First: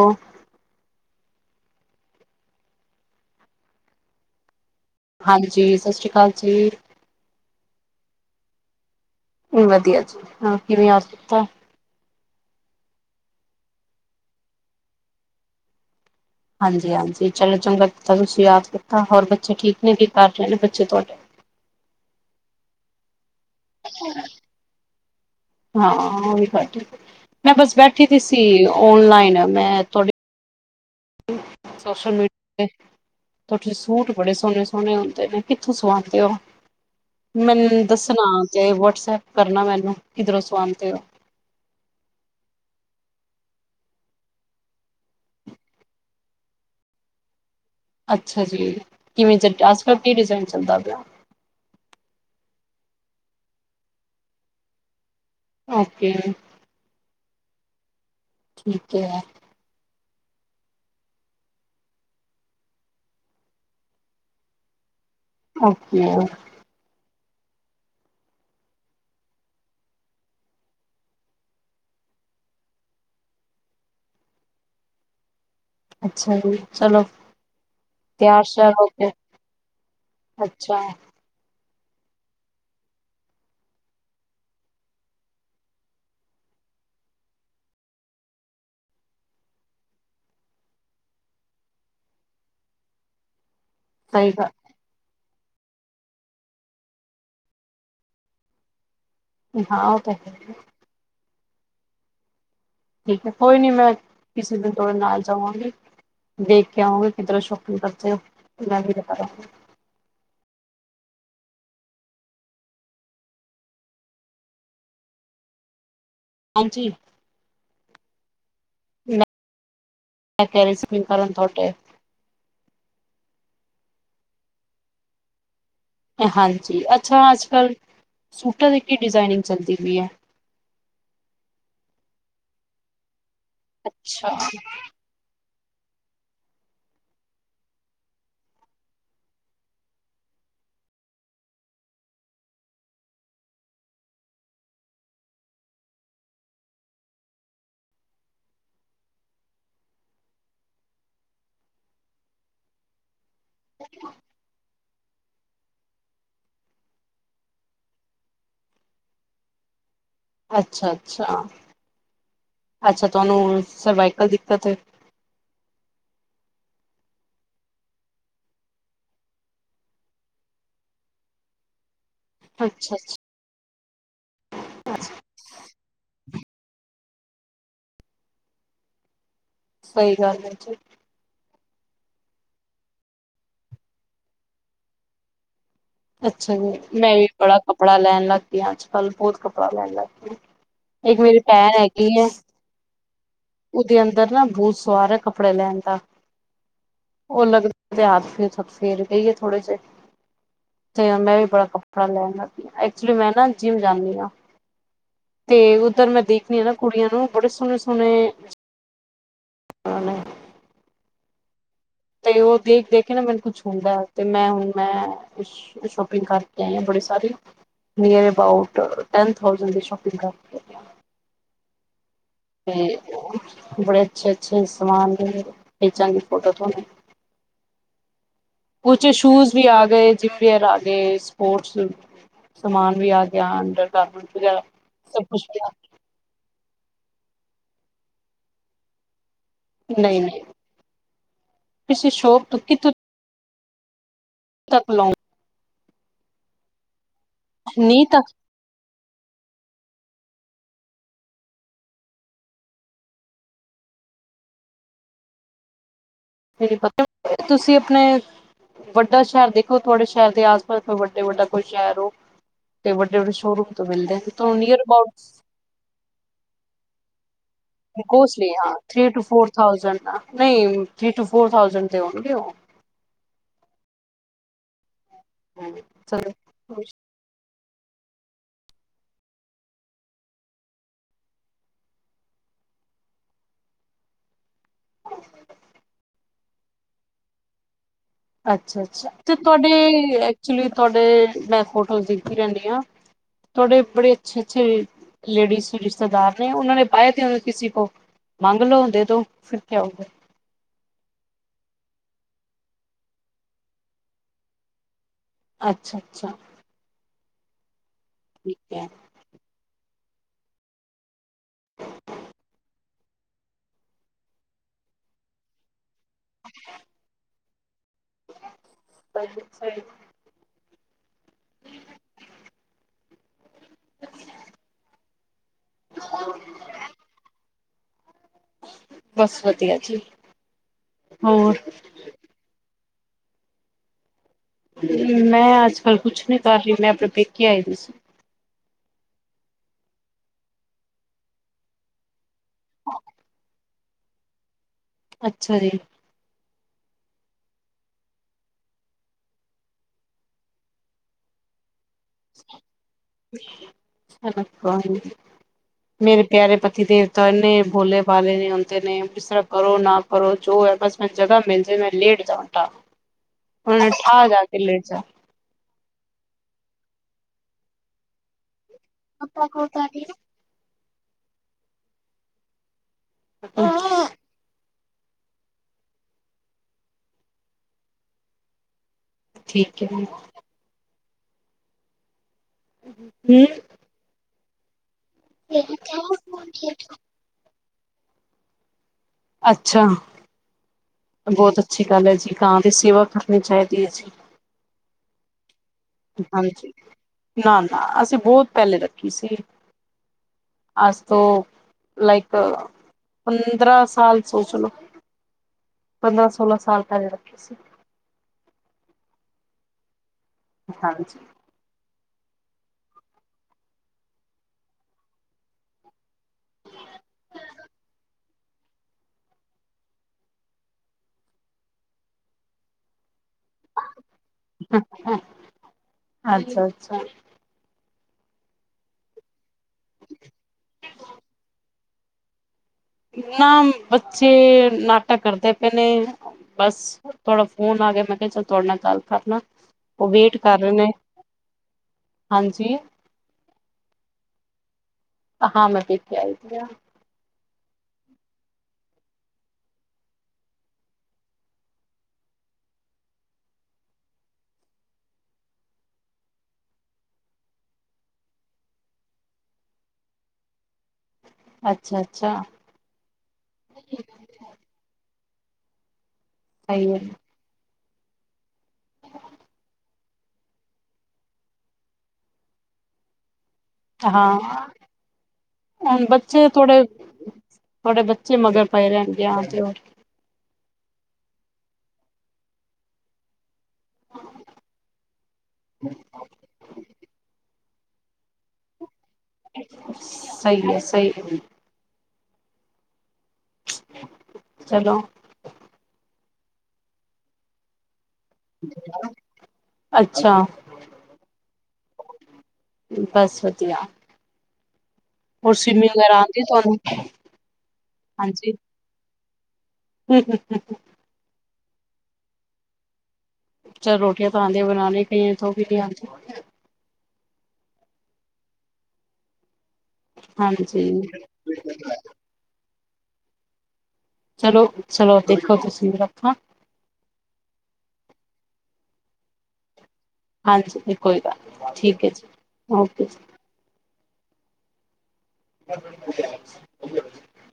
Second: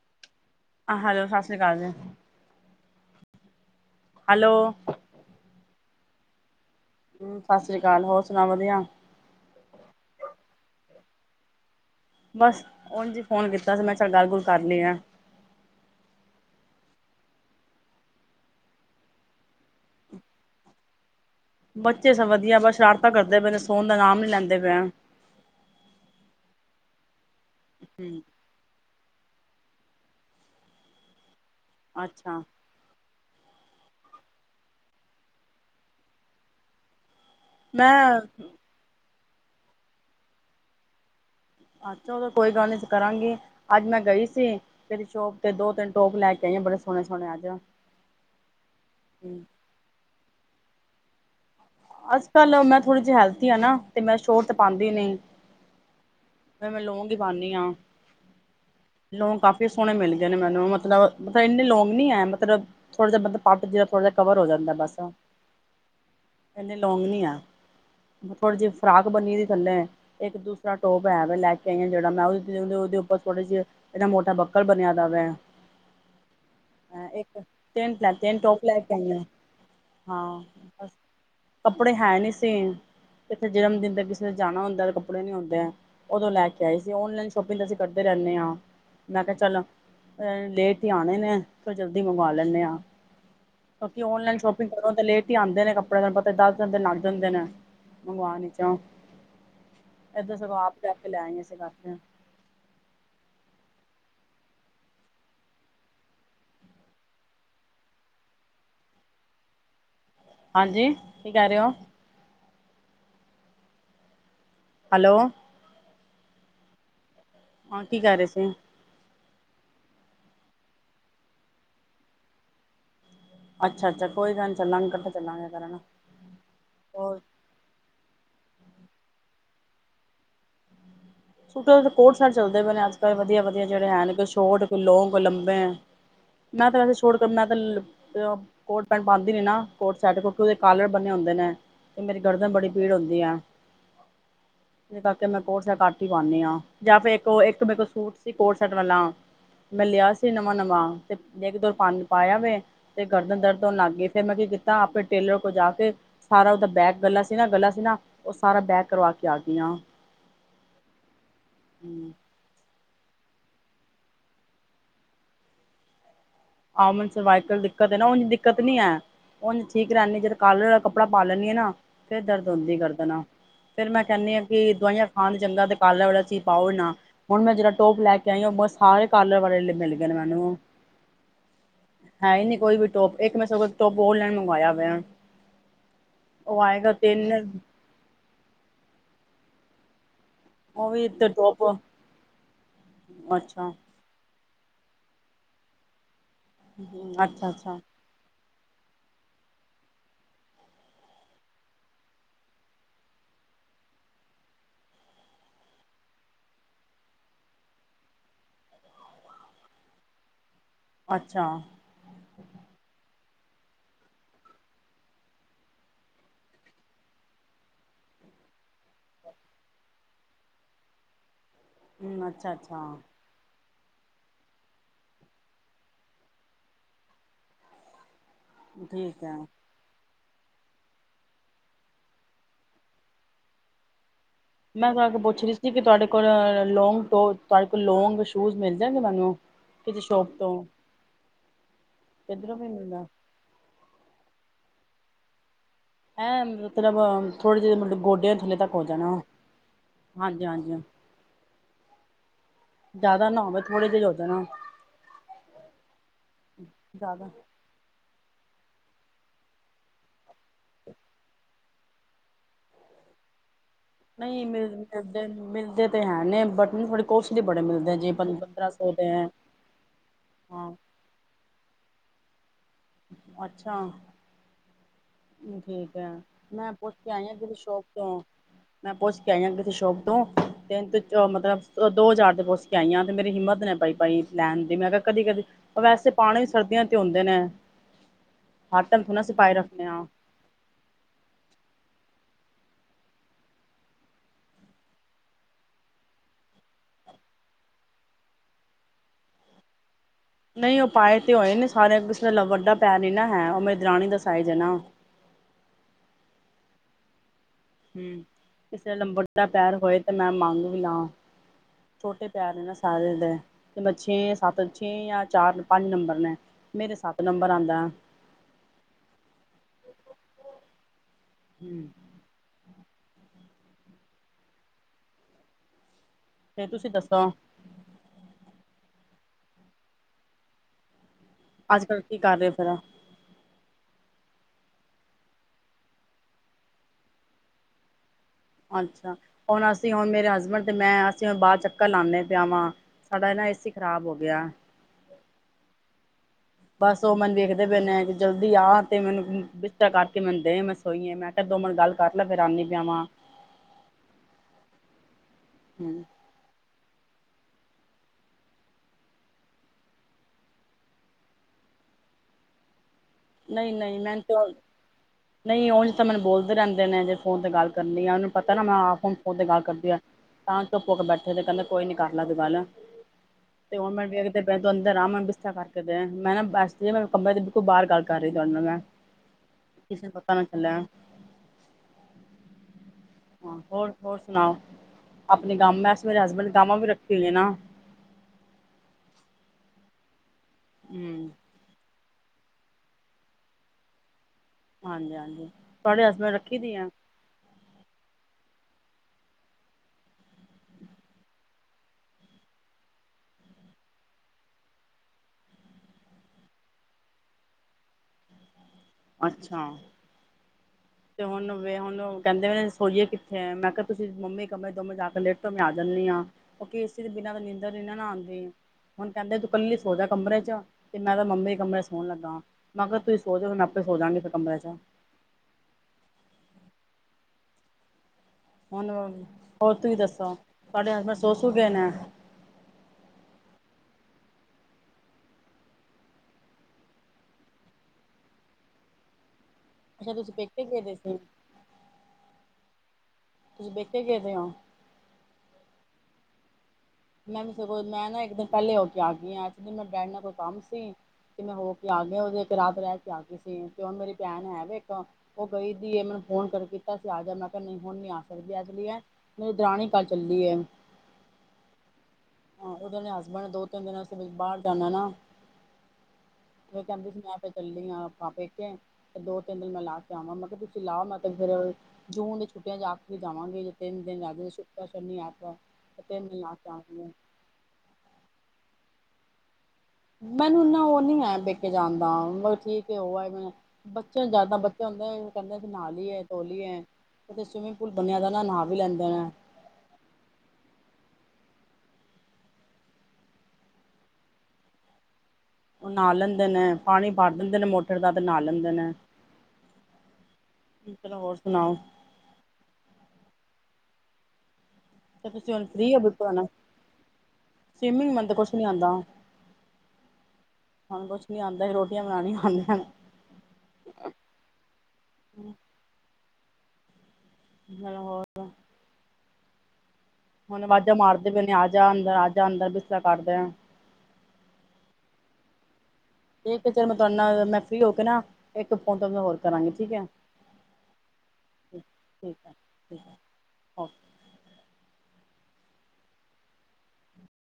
ਓਹ ਆਹ ਹੈਲੋ ਸਤਿ ਸ੍ਰੀ ਅਕਾਲ ਜੀ। ਹੈਲੋ! ਹਾਂਜੀ, ਸਤਿ ਸ੍ਰੀ ਅਕਾਲ ਜੀ। ਹਮ, ਸਤਿ ਸ੍ਰੀ ਅਕਾਲ ਹੋਰ ਸੁਣਾ ਵਧੀਆ? ਵਧੀਆ ਜੀ ਹਾਂ ਕਿਵੇਂ ਯ ਤਾਂ। ਬਸ ਓੰਜੀ ਫੋਨ ਕੀਤਾ ਸੀ, ਮੈਂ ਚ ਗੱਲ, ਗੂਲ ਕਰ ਲਈ ਆ। ਹਾਂਜੀ, ਹਾਂਜੀ ਚਲੋ ਚੰਗਾ ਕੀਤਾ, ਤੁਸੀਂ ਯਾਦ ਕੀਤਾ, ਹੋਰ ਬੱਚੇ ਠੀਕ ਨੇ ਕੀ ਕਰ ਰਹੇ ਨੇ ਬੱਚੇ ਤੁਹਾਡੇ? ਬੱਚੇ ਸਭ ਵਧੀਆ ਬਸ ਸ਼ਰਾਰਤਾ ਕਰਦੇ। ਪੈਨ ਸੋਣ ਦਾ ਨਾਮ ਨੀ ਲੈਂਦੇ ਪਿਆ। ਹਾਂ ਉਹ ਵੀ ਘੱਟ ਮੈਂ ਬਸ ਬੈਠੀ ਦੀ ਸੀ ਓਨਲਾਈਨ। ਮੈਂ ਥੋੜੀ ਸੋਸ਼ਲ ਅੱਛਾ ਮੀਡੀਐ। ਤੋਹਡੇ ਸੂਟ ਬੜੇ ਸੋਣੇ-ਸੋਣੇ ਹੁੰਦੇ ਨੇ, ਕਿੱਥੋਂ ਸੁਵਾਂਦੇ ਓ? ਮੈਨੂੰ ਮੈਂ ਦੱਸਣਾ ਜੇ ਵਟਸਐਪ ਕਰਨਾ ਮੈਨੂੰ ਕਿਧਰੋਂ ਸੁਵਾਂਦੇ ਓ? ਅੱਛਾ ਓ ਤੇ ਕੋਈ ਗੱਲ ਨੀ ਕਰਾਂਗੀ। ਅੱਜ ਮੈਂ ਗਈ ਸੀ, ਤੇਰੀ ਸ਼ੋਪ ਤੇ ਦੋ ਤਿੰਨ ਟੋਪ ਲੈ ਕੇ ਆਂਈ ਆ ਬੜੇ ਸੋਣੇ ਸੋਣੇ ਅੱਜ। ਅੱਛਾ ਜੀ ਕਿਵੇਂ ਕੀ [unintelligible] ਡਿਨ ਚੱਲਦਾ। [inaudible] ਅੱਜ ਕੱਲ ਮੈਂ ਥੋੜ੍ਹੀ ਜੀ ਹੈਲਥੀ ਆਂ ਨਾ, ਤੇ ਮੈਂ ਛੋਟ ਤੇ ਪਾਂਦੀ ਨੀਂ। ਓਕੇ। ਦੀਵਾਨੀ ਆਂ। ਠੀਕ ਹੈ, ਲੋਂਗ ਕਾਫੀ ਸੋਣੇ ਮਿਲ ਮੈਨੂੰ ਮਤਲਬ ਏਂਨੇ ਲੋਂਂਗ ਨੀ ਐਂ ਮਤਲਬ ਥੋੜ੍ਹਾ ਜੇਆ ਮਤਲ ਪੱਟ ਜੇਆ ਥੋੜਾ ਕਵਰ ਹੋ ਜਾਂਦੈ ਬਸ। ਓਕੇ ਐਂਨੇ ਲੋਂਗ ਨੀ ਐਂ, ਥੋੜ੍ਹੀ ਜੇ ਫਰਾਕ ਬੰਨੀ ਓਈ ਥੱਲ੍ਹੇ। ਇੱਕ ਦੂਸਰਾ ਟੋਪ ਐ ਵੇ ਲੈਕੇ ਆਂਈ ਆ ਜੇਹੜਾ ਮੈਂ ਓ ਓਦੇ ਉੱਪਰ ਥੋੜ੍ਹੇ ਏਨਾ ਮੋਟਾ ਬੱਕਲ ਬਣਿਆ ਦਾ ਵੈ। ਅੱਛਾ ਜੀ, ਚਲੋ ਤਿੰਨ ਤਿੰਨ ਤੇਆਰ ਟੋਪ ਸ਼ੇਆਰ ਲੈ ਹੋ ਕੇ, ਆਈ ਹਾਂ ਹਾਂ ਅੱਛਾ। ਬਸ ਕੱਪੜੇ ਹੈ ਨਈਂ ਸੀ। ਇੱਥੇ ਜਨਮ ਦਿਨ ਤੇ ਕਿਸੇ ਜਾਣਾ ਹੁੰਦਾ ਕੱਪੜੇ ਨੀ ਹੁੰਦੇ, ਉਦੋਂ ਲੈ ਕੇ ਆਏ ਸੀ ਓਨਲਾਈਨ ਸ਼ੋਪਿੰਗ ਤਾਂ ਅਸੀਂ ਕਰਦੇ ਰੈਂਣੇ ਆਂ, ਮੈਂ ਕੇਆ ਚੱਲ ਲੇਟ ਹੀ ਆਣੇ ਨੇ ਤੇ ਜਲਦੀ ਮੰਗਵਾ ਲੈਂਣੇ ਆਂ। ਕਿਓਂਕਿ ਸਹੀ ਔਨਲਾਈਨ ਗੱਲ ਸ਼ੋਪਿੰਗ ਕਰੋ ਤੇ ਲੇਟ ਉਂਦੇ ਨੇੱਪੜਿਆਂ [unintelligible] ਤੇ ਦੱਸ ਦਿੰਨ ਤੇ ਲੱਗ ਜਾਂਦੇ ਨੇ ਮੰਗਵਾਣ ਵਿਚੋਂ ਹਾਂ ਓਹ ਤਾਂ ਬ [unintelligible] ਠੀਕ ਏ ਕੋਈ ਨੀ ਮੈਂ ਕਿਸੇ ਦਿਨ ਤੋੜੇ ਨਾਲ ਜਾਵਾਂਗੀ ਦੇਖ ਕੇ ਆਵਾਂਗੀ ਕਿਧਰੋ ਸ਼ੋਪਿੰਗ ਕਰਦੇ ਓ ਮੈਂ ਵੀ ਹਾਂਜੀ ਕੀ ਕਹਿ ਰਹੇ ਹੋ ਹੈਲੋ ਹਾਂਜੀ ਹਾਂ ਕੀ ਕੈ ਰੇ ਸੀ ਕਰਨ ਤੁਥਹਾਡੇ ਅੱਛਾ ਅੱਛਾ ਕੋਈ ਗੱਲ ਨੀ ਚੱਲਾਂਗੇ ਕੱਠੇ ਚੱਲਾਂਗੇਾ ਹਾਂਜੀ ਅੱਛਾ ਅੱਜ ਕੱਲ੍ਹ ਸੂਟਾਂ ਦੇ ਕੀ ਡਿਜ਼ਾਇਨਿੰਗ ਚੱਲਦੀ ਪਈ ਏ ਸੁਟ ਕੋਟ ਸਟ ਚੱਲਦੇ ਪਏ ਅਜ ਕੱਲ ਵਧੀਆ ਵ ਜਿਹੜੇ ਹੈਣ ਕੁ ਅੱਛਾ ਸ਼ੋਰਟ ਕੁ ਲੋਂਗ ਕੁ ਲੰਬੇ ਮੈਂ ਤੇ ਵੈਸੇ ਛੋੜ ਕਰ ਮੈਂ ਤਾਂ ਕੋਟ ਪੈਂਟ ਪਾਉਂਦੀ ਨੀ ਨਾ ਕੋੜ ਸੈਟ ਕਿਓਂਕਿ ਓਹਦੇ ਕਾਲਰ ਬੰਨੇ ਹੁੰਦੇ ਨੇ ਤੇ ਮੇਰੀ ਗਰਦਨ ਬੜੀ ਪੀੜ ਹੁੰਦੀ ਏ ਈਸੇ ਕਰਕੇ ਮੈਂ ਕੋਟ ਸੈਟ ਘਟ ਟ ਈ ਪਾਨੇ ਆਂ ਜਾਂ ਫਿਰ ਇੱਕ ਇੱਕ ਮੇਰੇ ਕੋਲ ਸੂਟ ਸੀ ਕੋੜ ਸੇਟ ਵਾਲਾ ਮੈਂ ਲਿਆ ਸੀ ਨਵਾਂ ਨਵਾਂ ਤੇ ਇੱਕ ਦੋ ਪਾਇਆ ਵੇ ਤੇ ਗਰਦਨ ਦਰਦ ਹੋਣ ਲੱਗ ਗਈ ਫਿਰ ਮੈਂ ਕੀ ਕੀਤਾ ਆਪੇ ਟੇਲਰ ਕੋਲ ਜਾ ਕੇ ਸਾਰਾ ਓਹਦਾ ਬੈਕ ਗਲਾ ਸੀ ਨਾ ਗਲਾ ਸੀ ਨਾ ਉਹ ਸਾਰਾ ਬੈਕ ਕਰਵਾ ਕੇ ਆ ਗਈਆਂ ਅੱਛਾ ਅੱਛਾ ਅੱਛਾ ਤੁਆਨੂੰ ਸਰਵਾਈਕਲ ਦਿੱਕਤ ਏ? ਆਹ ਮੈਨ ਸਰਵਾਈਕਲ ਦਿੱਕਤ ਏ ਨਾ, ਓੰਜ ਜਦਿੱਕਤ ਨੀ ਐ, ਉਂਜ ਠੀਕ ਰੈਨੀ, ਜਦ ਕਾਲਰਾ ਕੱਪੜਾ ਪਾ ਲੈਦੀ ਆ ਨਾ ਫਿਰ ਦਰਦ ਹੁੰਦੀ ਅੱਛਾ ਗਰਦਨ ਆ ਅੱਛਾ ਫੇਰ ਮੈਂ ਕੈਨੀ ਆ ਕਿ ਦਵਾਈਆਂ ਅੱਛਾ, ਖਾਣ ਚੰਗਾ ਤੇ ਕਾਲਾ ਵਾਲਾ ਚੀਂ ਪਾਓ ਨਾ। ਹੁਨ ਮੈ ਜੇੜਾ ਟੋਪ ਲੈ ਕੇ ਆਈ ਓ ਮ ਸਾਰੇ ਕਾਲਰ ਵਾਲੇ ਮਿਲ ਗੇ ਨੇ ਸਹੀ ਗੱਲ ਹੈ ਮੈਨੂੰ ਜੀ ਹੈ ਹੀ ਨਈ ਕੋਈ ਵੀ ਟੋਪ ਇੱਕ ਮੈਂ ਸਗੋ ਟੋਪ ਓਨਲਾਈਨ ਮੰਗਵਾਇਆ ਵੇ ਅੱਛਾ ਜੀ, ਮੈਂ ਵੀ ਬੜਾ ਕੱਪੜਾ ਲੈਨ ਲੱਗ ਵੀ ਅੱਜ-ਕੱਲ ਬੋਤ ਕੱਪੜਾ ਲੈਣ ਲੱਗ ਗੀਆ। ਉਹ ਵੀ ਇੱਕ ਤੇ ਮੇਰੀ ਟੋਪ ਪੈਣ ਹੈਗੀ ਹੈ, ਅੱਛਾ ਓਦੇ ਅੰਦਰ ਨਾ ਭੂਤ ਸਵਾਰਕ ਕੱਪੜੇ ਲੈਨ ਦਾ। ਓ ਅੱਛਾ ਅੱਛਾ ਲੱਗਦੇ ਹੱਥ ਵਿਚ ਆਪਾਂ ਫੇਰ ਕਹੀਏ ਥੋੜੇ ਜੇਹੇ। ਤੇ ਮੈਂ ਵੀ ਬੜਾ ਕੱਪੜਾ ਲੈਣ ਲੱਗ ਗਈ ਆ ਐਕਚਲੀ ਮੈਂ ਨਾ ਜਿੰਮ ਜਾਨੀ ਆ ਤੇ ਓਧਰ ਮੈਂ ਦੇਖਣੀ ਹਾਂ ਨਾ ਕੁੜੀਆਂ ਨੂੰ ਬੜੇ ਸੋਹਣੇ ਸੋਹਣੇ ਹਾਂ ਨਾਂ। ਅੱਛਾ। ਤੇ ਉਹ ਦੇਖ ਦੇਖ ਕੇ ਨਾ ਮੈਨੂੰ ਕੁਛ ਹੁੰਦਾ ਹੈ, ਤੇ ਮੈਂ ਹੁਣ ਮੈਂ ਸ਼ੋਪਿੰਗ ਕਰਕੇ ਆਈ ਆ ਬੜੀ ਸਾਰੀ ਨੀਅਰ ਅਬਾਊਟ ਟੈਨ ਥਾਊਸੈਂਡ ਦੀ ਸ਼ੋਪਿੰਗ ਕਰਕੇ ਆਈ ਆ। ਹੂੰ ਅੱਛਾ, ਅੱਛਾ। ਬੜੇ ਅੱਛੇ ਅੱਛੇ ਸਮਾਨ ਨੇ ਪੇਜੰਗੀ ਫੋਟੋ ਤੁਆਨੂੰ। ਕੁਝ ਠੀਕ ਹੈ। ਸ਼ੂਜ ਵੀ ਆ ਗਏ। ਵੀ ਆਗੇ ਸਪੋਰਟਸ ਸਮਾਨ ਵੀ ਆ ਗਿਆ, ਅੰਡਰ ਗਾਰਮੈਟਸ ਮੈਂ ਰੰਗ ਪੁੱਛ ਰਹੀ ਜੀ ਕਿ ਤੁਹਾਡੇ ਕੋਲ ਲੌਂਗ ਤੋਂ, ਤਾਦੇ ਲੋਂਂਗ ਸ਼ੂਜ ਮਿਲ ਜਾਣਗੇ ਮੈਨੂੰ। ਕਿਸੇ ਨਈ, ਸ਼ੋਪ ਨਈ, ਤੋਂ ਕਿਸੇ ਸ਼ੋਪ ਕਿੱਧਰੋਂ ਤੋਂ ਵੀ ਕਿੱਥੋਂ ਮਿਲਦਾ ਤੱਕ ਲੋ ਗ ਐ ਮਤਲਬ ਥੋੜੇ ਜਿਹੇ ਮਤਲਬ ਗੋਡਿਆਂ ਥੱਲੇ ਤੱਕ ਹੋ ਜਾਣ। ਹਾਂਜੀ, ਹਾਂਜੀ। ਜਾਦਾ ਨਾ ਹੋਵੇ ਥੋੜੇ ਜਹੇ ਹੋ ਜਾਣ। ਮੇਰੇ ਪਤਾ, ਤੁਸੀ ਅਪਨੇ ਵੱਡਾ ਸ਼ੈਰ ਦੇਖੋ ਤੁਅਦੇ ਸ਼ੈਰ ਦੇ ਆਸ-ਪਾਸ ਕੋਈ ਵੱਡੇ ਵੱਡਾ ਕੋਈ ਸ਼ੈਰ ਹੋ ਤੇ ਵੱਡੇ ਵੱਡੇ ਸ਼ੋਰੂਮ ਤੋਂ ਮਿਲਦੇ ਨਈ ਤੁਹਾਨੂੰ ਮਿਲ ਨੀਅਰ ਮਿਲਦੇ, ਅਬਾਊਟ ਮਿਲਦੇ ਤੇ ਹੈ ਨੇ ਬਟ ਓ ਥੋੜੇ ਕੋਸਟਲੀ ਬੜੇ ਮਿਲਦੇ ਜੀ ਕੋਸਟਲੀ ਪੰਦਰਾਂ ਹਾਂ, ਸੌ ਥ੍ਰਰੀ ਦੇ ਟੂ ਹੈ ਫੋਰ ਥਾਊਜੈਂਡ, ਹਾਂ ਨਹੀ, ਥ੍ਰਰੀ ਟੂ ਫੋਰ ਥਾਊਜੈਂਡ ਤੇ ਹੋਣਗੇ ਓ। ਅੱਛਾ। ਠੀਕ ਐ, ਚਲੋ ਮੈਂ ਪੁੱਛ ਕੇ ਆਈ ਆ ਸ਼ੋਪ ਤੋਂ ਮੈਂ ਪੁੱਛ ਕੇ ਆਈ ਹਾਂ ਕਿਸੇ ਸ਼ੋਪ ਤੋਂ, ਤਿੰਨ ਮਤਲਬ ਦੋ ਹਜ਼ਾਰ ਤੇ ਪੁੱਛ ਕੇ ਆਈ ਹਾਂ ਤੇ ਮੇਰੀ ਹਿੰਮਤ ਨੀ ਪਈ ਭਾਈ ਲੈਣ ਦੀ, ਮੈਂ ਕਿਹਾ ਕਦੀ ਕਦੀ ਵੈਸੇ ਪਾਣੇ ਵੀ ਸਰਦੀਆਂ ਤੇ ਹੁੰਦੇ ਨੇ। ਅੱਛਾ, ਹਰ ਟਾਈਮ ਅੱਛਾ, ਥੋੜਾ ਤੇ ਅਸੀਂ ਪਾਏ ਤੁਹਾਡੇ ਰੱਖਣੇ ਆ ਏ ਐਚਲੀ ਤੋਡੇ ਮੈਂ ਫੋਟੋਜ ਦੇਖਦੀ ਰੈਨੀ ਆ। ਤੋਡੇ ਬੜੇ ਅੱਛੇ ਅੱਛੇ ਲੇਡੀਸ ਰਿਸ਼ਤੇਦਾਰ ਨੇ ਓਨਾਂ ਨੇ ਪਏ ਤੇੇ ਹੋਏ ਕਿਸੀ ਕੋ ਮੰਗ ਲਓ, ਦੇ ਦੋ ਫਿਰ ਕਿਆ ਹੋ ਗਿਆ। ਨਈ ਓ ਪਾਏ ਤੇ ਹੋਏ ਨੇ ਸਾਰੇਆਂ ਕਿਸੇ ਦਾ ਵੱਡਾ ਪੈਰ ਨਹੀ ਨਾ ਹੈ ਓ ਮੇਰੀ ਦਰਾਣੀ ਦਾ ਸਾਈਜ਼ ਆ ਨਾ। ਅੱਛਾ, ਅੱਛਾ। ਹੂੰ, ਕਿਸੇ ਦਾ ਵੱਡਾ ਪੈਰ ਹੋਏ ਤੇ ਮੈਂ ਮੰਗ ਵੀ ਲਾਂ, ਛੋਟੇ ਪੈਰ ਨਾ ਸਾਰਿਆਂ ਦੇ ਕਿ ਮੈਂ ਛੇ, ਸੱਤ, ਛੇ ਜਾਂ ਚਾਰ ਪੰਜ ਨੰਬਰ। ਮੈਂ, ਮੇਰੇ ਸੱਤ ਨੰਬਰ ਪਰਾਂਦਾ। ਵਾਏਗੁਰੂ ਜੀ। ਹੂੰ। [inaudible] ਫੇ ਤੁਸੀਂ ਦੱਸੋ? ਬਸ ਵਦੀਆ ਜੀ। ਹੋਰ ਅੱਜ-ਕੱਲ ਕੀ ਕਰ ਰਏ ਓ ਫੇਰਾ ਮੈਂ ਅੱਜ-ਕੱਲ ਕੁਛ ਨਈ ਕਰ ਰਹੀ, ਮੈਂ ਆਪੇ ਪੇਕੇ ਆਈ ਦੀ ਸੀ। ਅੱਛਾ, ਹੁਣ ਅਸੀਂ ਹੁਨ ਮੇਰੇ ਹਸਬੈਂਡ ਤੇ ਮੈਂ ਅਸੀਂ ਹੁਣ ਬਾਰ ਚੱਕਰ ਲਾਨੇ ਪੇ ਆ ਵਾਂ, ਸਾਡਾ ਨਾ ਏ ਸੀ ਖ਼ਰਾਬ ਹੋ ਗੇਆ। ਅੱਛਾ ਜੀ। ਬਸ ਓ ਮਨ ਵੇਖਦੇ ਪਏ ਨੇ ਜਲਦੀ ਆ ਤੇ ਮੈਨੂੰ ਬਿਸਤਰ ਕਰਕੇ ਮੈਨੂੰ ਦੇ ਮੈਂ ਸੋਈਏ ਮੈਂ ਕੇਆ ਦੋ ਮੇਨ ਗੱਲ ਕਰ ਲੈ ਫਿਰ ਆਉਂਦੀ ਪਿਆ ਵਾਂ ਸ ਹੂੰ ਮੇਰੇ ਪਿਆਰੇ ਪੱਕੇ ਦੇਵਤਾ ਇੰਨੇ ਬੋਹਲੇ ਬਾਹਲੇ ਨੇ ਹੁੰਦੇ ਨੇ, ਇਸ ਤਰ੍ਹਾਂ ਕਰੋ ਨਾ ਕਰੋ ਜੋ ਐ ਬਸ ਮੈਂ ਜਗ੍ਹਾ ਮਿਲ ਜੇਵ ਮੈਂ ਲੇਟ ਜਾ ਨਈਂ, ਉਹਨਾਂ ਨੇ ਨਈਂ ਮੈਂ ਠਾਹ ਤੇ, ਕੇ ਲੇਟ ਜਾ ਨਈਂ ਉਂਝ ਤਾਂ ਮੈਨੂੰ ਬੋਲਦੇ ਰੈਂ ਨੇ ਜੇ ਫੋਨ ਤੇ ਗੱਲ ਕਰਨੀ ਆ ਉਨੂੰ ਪਤਾ ਪਤਾ ਨਾ ਮੈਂ ਆਪ ਹੁਨ ਫੋਨ ਤੇ ਗੱਲ ਕਰਦੀ ਐ ਤਾਂ ਚੁੱਪ ਹੋਕੇ ਬੈਠੇ ਤੇ ਕੈਂਦੇ ਕੋਈ ਨੀ ਕਰਲਾ ਦੂ ਗੱਲ, ਤੇ ਹੁਣ ਮੈਂ ਵੀ ਕਿਤੇ ਬੈ ਅੰਦਰ ਆਮ ਬਿਸਤਾ ਕਰਕੇ ਦੇ, ਮੈਂ ਨਾ ਬਸ ਕਮਰੇ ਦੇ ਬਿਲਕੁਲ ਬਾਰ ਗੱਲ ਕਰ ਦੋਨੋ ਮੈਂ ਠੀਕ ਹੈ ਕਿਸੇ ਪਤਾ ਨਾ ਚੱਲੈ। ਹੰਮ੍ਹ। ਨਾ। ਆਪਣੇ ਗਾਮ ਵੈਸੇ ਮੇਰੇ ਹਸਬੈਂਡ ਗਾਂਵਾਂ ਵੀ ਰੱਖੇ ਹੋਈ ਨਾ। ਅੱਛਾ। ਹੂੰ ਬੋਤ ਅੱਛੀ ਗੱਲ ਐ ਜੀ। ਗਾਂ ਦੀ ਸੇਵਾ ਕਰਨੀ ਚਾਈਦੀ ਐ ਜੀ। ਹਾਂਜੀ, ਹਾਂਜੀ ਤੋਡੇ ਹਸਬੈਂਡ ਰੱਖੀ ਹਾਂਜੀ ਦੀ ਐ। ਨਾ ਅਸੀਂ ਬੌਤ ਪੈਲੇ ਰੱਖੀ ਸੀ। ਅੱਜ ਤੋਂ ਲਾਈਕ, ਪੰਦਰਾਂ ਸਾਲ ਸੋਚ ਲੋ। ਪੰਦਰਾਂ ਸੋਲਾਂ ਸਾਲ ਤ ਰੱਖੀ ਸੀ। ਅੱਛਾ। ਤੇ ਹਾਂਜੀ ਹੁਣ ਵੇ ਹੁਣ ਕੈਂਦੇ ਪਏ ਸੋਈਏ ਕਿੱਥੇ ਹੈ ਮੈਂ ਕੇਆ ਤੁਸੀਂ ਮੰਮੀ ਕਮਰੇ ਦੋਮੇ ਜਾ ਕੇ ਲੇਟੋ, ਮੈਂ ਆ ਜਾਂਣੀ ਆਂ। ਓ ਕੇਸੀ ਦੇ ਬਿਨਾਂ ਨਿੰਦਰ ਨੀ ਨਾ ਆਂਦੀ। ਹੁਣ ਕੈਂਦੇ ਤੂੰ ਕੱਲੀ ਸੋ ਜਾ ਕਮਰੇ ਚ, ਤੇ ਮੈਂ ਤਾਂ ਮੰਮੀੇ ਕਮਰੇ ਸੋਣ ਲੱਗਾਂ, ਮੈਂ ਕੇਆ ਸੌ ਜਾ, ਮੈਂ ਆਪੇ ਸੌਂ ਜਾਂਗੀ ਫਿਰ ਕਮਰੇ ਚ। ਅੱਛਾ ਅੱਛਾ। ਹੁਣ ਹੋਰ ਤੁੱਸੀ ਦੱਸੋ ਤੋਆਡੇ ਹਸਬੈਂਡ ਸੌ ਸੁ ਗਏ ਨੇ। [unintelligible] ਬੱਚੇ ਨਾਟਕ ਕਰਦੇ ਪਏਨੇ ਬਸ ਤੋਡਾ ਫੋਨ ਆਗਿਆ ਮੈਂ ਕੇਆ ਚਲ ਤੋਡੇ ਨਾਲ ਗੱਲ ਕਰਲਾਂ। ਓ ਅੱਛਾ ਤੁਸੀਂ ਵੇਟ ਕਰ ਪੇਕੇ ਰੇ ਗਏ ਨੇ, ਦੇ ਸੀ ਹਾਂਜੀ ਤੁਸੀ ਪੇਕੇ ਗਇਦੇ ਔਂ। ਹਾਂ, ਮੈਂ ਪੇਕੇ ਆਇਦੀ ਆਂ। ਮੈਂ ਵੀ ਸਗੋ, ਮੈਂ ਨਾ ਇਕ ਦਿਨ ਪੈੱਲੇ ਔ ਕੇ ਆਗੀ ਆਂ, ਐਕਚੁਲੀ ਮੈਂ ਡੈਡੀ ਨਾਲ ਕੋਈ ਕੰਮ ਸੀ, ਤੇ ਮੈਂ ਹੋ ਕੇ ਆਗੀ। [unintelligible] ਏਕ ਰਾਤ ਰੈ ਕੇ ਆਗੀ ਸੀ, ਹੋਣ ਮੇਰੀ ਭੈਣ ਹੈ ਵੇ ਇੱਕ ਔ ਗਈਦੀ ਐ ਮੈਨੂੰ ਫੋਨ ਕਿਤਾ ਸੀ ਆਜਾ ਮੈਂ ਕੇਆ ਹੁਨ ਨਈਂ ਆ ਸਕਦੀ, ਐਕਚੁਲੀ ਐ ਮੇਰੀ ਦਰਾਣੀ ਕੱਲ ਚੱਲੀ ਏ। ਅੱਛਾ। ਅੱਛਾ ਹਾਂ [unintelligible] ਹਸਬੈਂਡ ਨੇ ਦੋ ਤਿੰਨ ਦਿੰਨਾਂ ਵਾਸਤੇ ਬਾਹਰ ਜਾਂਦਾ ਏ ਨਾ [unintelligible] ਫ ਸਹੀ ਹੈ ਕਹਿੰਦੀ ਸੀ ਮੈਂ ਫੇਰ ਚੱਲੀ। ਪਾਪੇ ਤੇ ਦੋ ਤਿੰਨ ਦਿਨ ਮੈਂ ਲਾ ਜਾਵਾਂ ਮੈਂ ਕਿਹਾ ਤੁਸੀਂ ਲਾਓ, ਮੈਂ ਤੇ ਫਿਰ ਜੂਨ ਦੀ ਛੁੱਟੀਆਂ ਚ ਆਖਰੀ ਚ ਜਾਵਾਂਗੀ। [unintelligible] ਤਿੰਨ ਦਿਨ ਹਾਂ [unintelligible] ਸ਼ੁਕਰ, ਸ਼ਨੀ, ਐਤਵਾਰ ਹੁਣ ਤਿੰਨ ਦਿਨ ਬੱਚੇ ਲਗਾ ਕੇ ਥੋੜੇ ਆਣਗੇ। ਤੁਹਾਡੇ ਬੱਚੇ ਮਗਰ ਪਏ [inaudible] ਓਹ ਨੀ ਹੈ, ਪੇਕੇ ਜਾਣ ਦਾ, ਬਸ ਠੀਕ ਏ ਹੋ ਆਏ। ਬੱਚੇ ਜਾਦਾ [unintelligible] ਹੁੰਦੇ ਨੇ ਕਹਿੰਦੇ ਨੇ, ਨ੍ਹਾ ਲਿਏ, ਧੋਂ ਲਿਏ ਕਦੇ ਸਵਿਮਿੰਗ [unintelligible] ਬਨਿਆ ਦਾ ਨਾਂ ਵੀ ਲੈਣ ਸਹੀ ਹੈ, ਸਹੀ ਹਮ। ਚਲੋ। ਉਹ ਨ੍ਹਾ ਲੈਂਦੇ ਨੇ ਪਾਣੀ ਪਰ ਦੇਂਦੇ ਮੋਟਰ ੜਾ ਤੇ ਨਾ ਲੈਂਦੇ ਨੇ, ਅੱਛਾ ਤੁੱਸੀ ਚਲੋ ਹੋਰ ਸੁਣਾਓ। ਬਸ ਵਧੀਆਂ। ਤੇ ਤੁਸੀਂ ਹੁਨ ਫ੍ਰੀ ਓ ਬਿਲਕੁਲ ਹਨਾ, ਤੁਹਾਨੂੰ ਸਵੀਮਿੰਗ ਮੈਨੂੰ ਤੇ ਹਾਂਜੀ ਕੁੱਛ ਵੀ ਨੀ ਆਂਦਾ। ਹੁਣ ਕੁਛ ਨਈ ਆ ਹਜੇ ਰੋਟੀਆਂ ਬਨਾਣੀਆਂ, ਹਨ, ਹਨ ਚੱਲ ਰੋਟੀਆਂ ਤਾਂ ਆਂਦੇ ਬਣਾਨੀ ਪਈਆ [unintelligible] [unintelligible] ਹੁਨ ਆਵਾਜਾਂ ਹਾਂਜੀ ਮਾਰਦੇ ਪਏ ਨੇ ਆ ਜਾ ਅੰਦਰ, ਆ ਜਾ ਅੰਦਰ ਕਿਆ ਕਰਦੇ। ਚਲੋ, ਚਲੋ ਦੇਖੋ ਤੁਸੀਂ ਵੀ ਰੱਖਾਂ ਠੀਕ ਚਲ, ਮੈਂ ਤੁਆਡੇ ਨਾਲ, ਮੈਂ ਫ਼੍ਰੀ ਹੋ ਕੇ ਨਾ ਇੱਕ ਫੋਨ ਤਾਂਨੂੰ ਹੋਰ ਕਰਾਂਗੀ, ਠੀਕ ਐ। ਹਾਂਜੀ, ਕੋਈ ਗੱਲ ਨਈ, ਠੀਕ ਹੈ ਜੀ, ਠੀਕ ਓਕੇ ਹੈ ਜੀ। ਓਕੇ। [inaudible]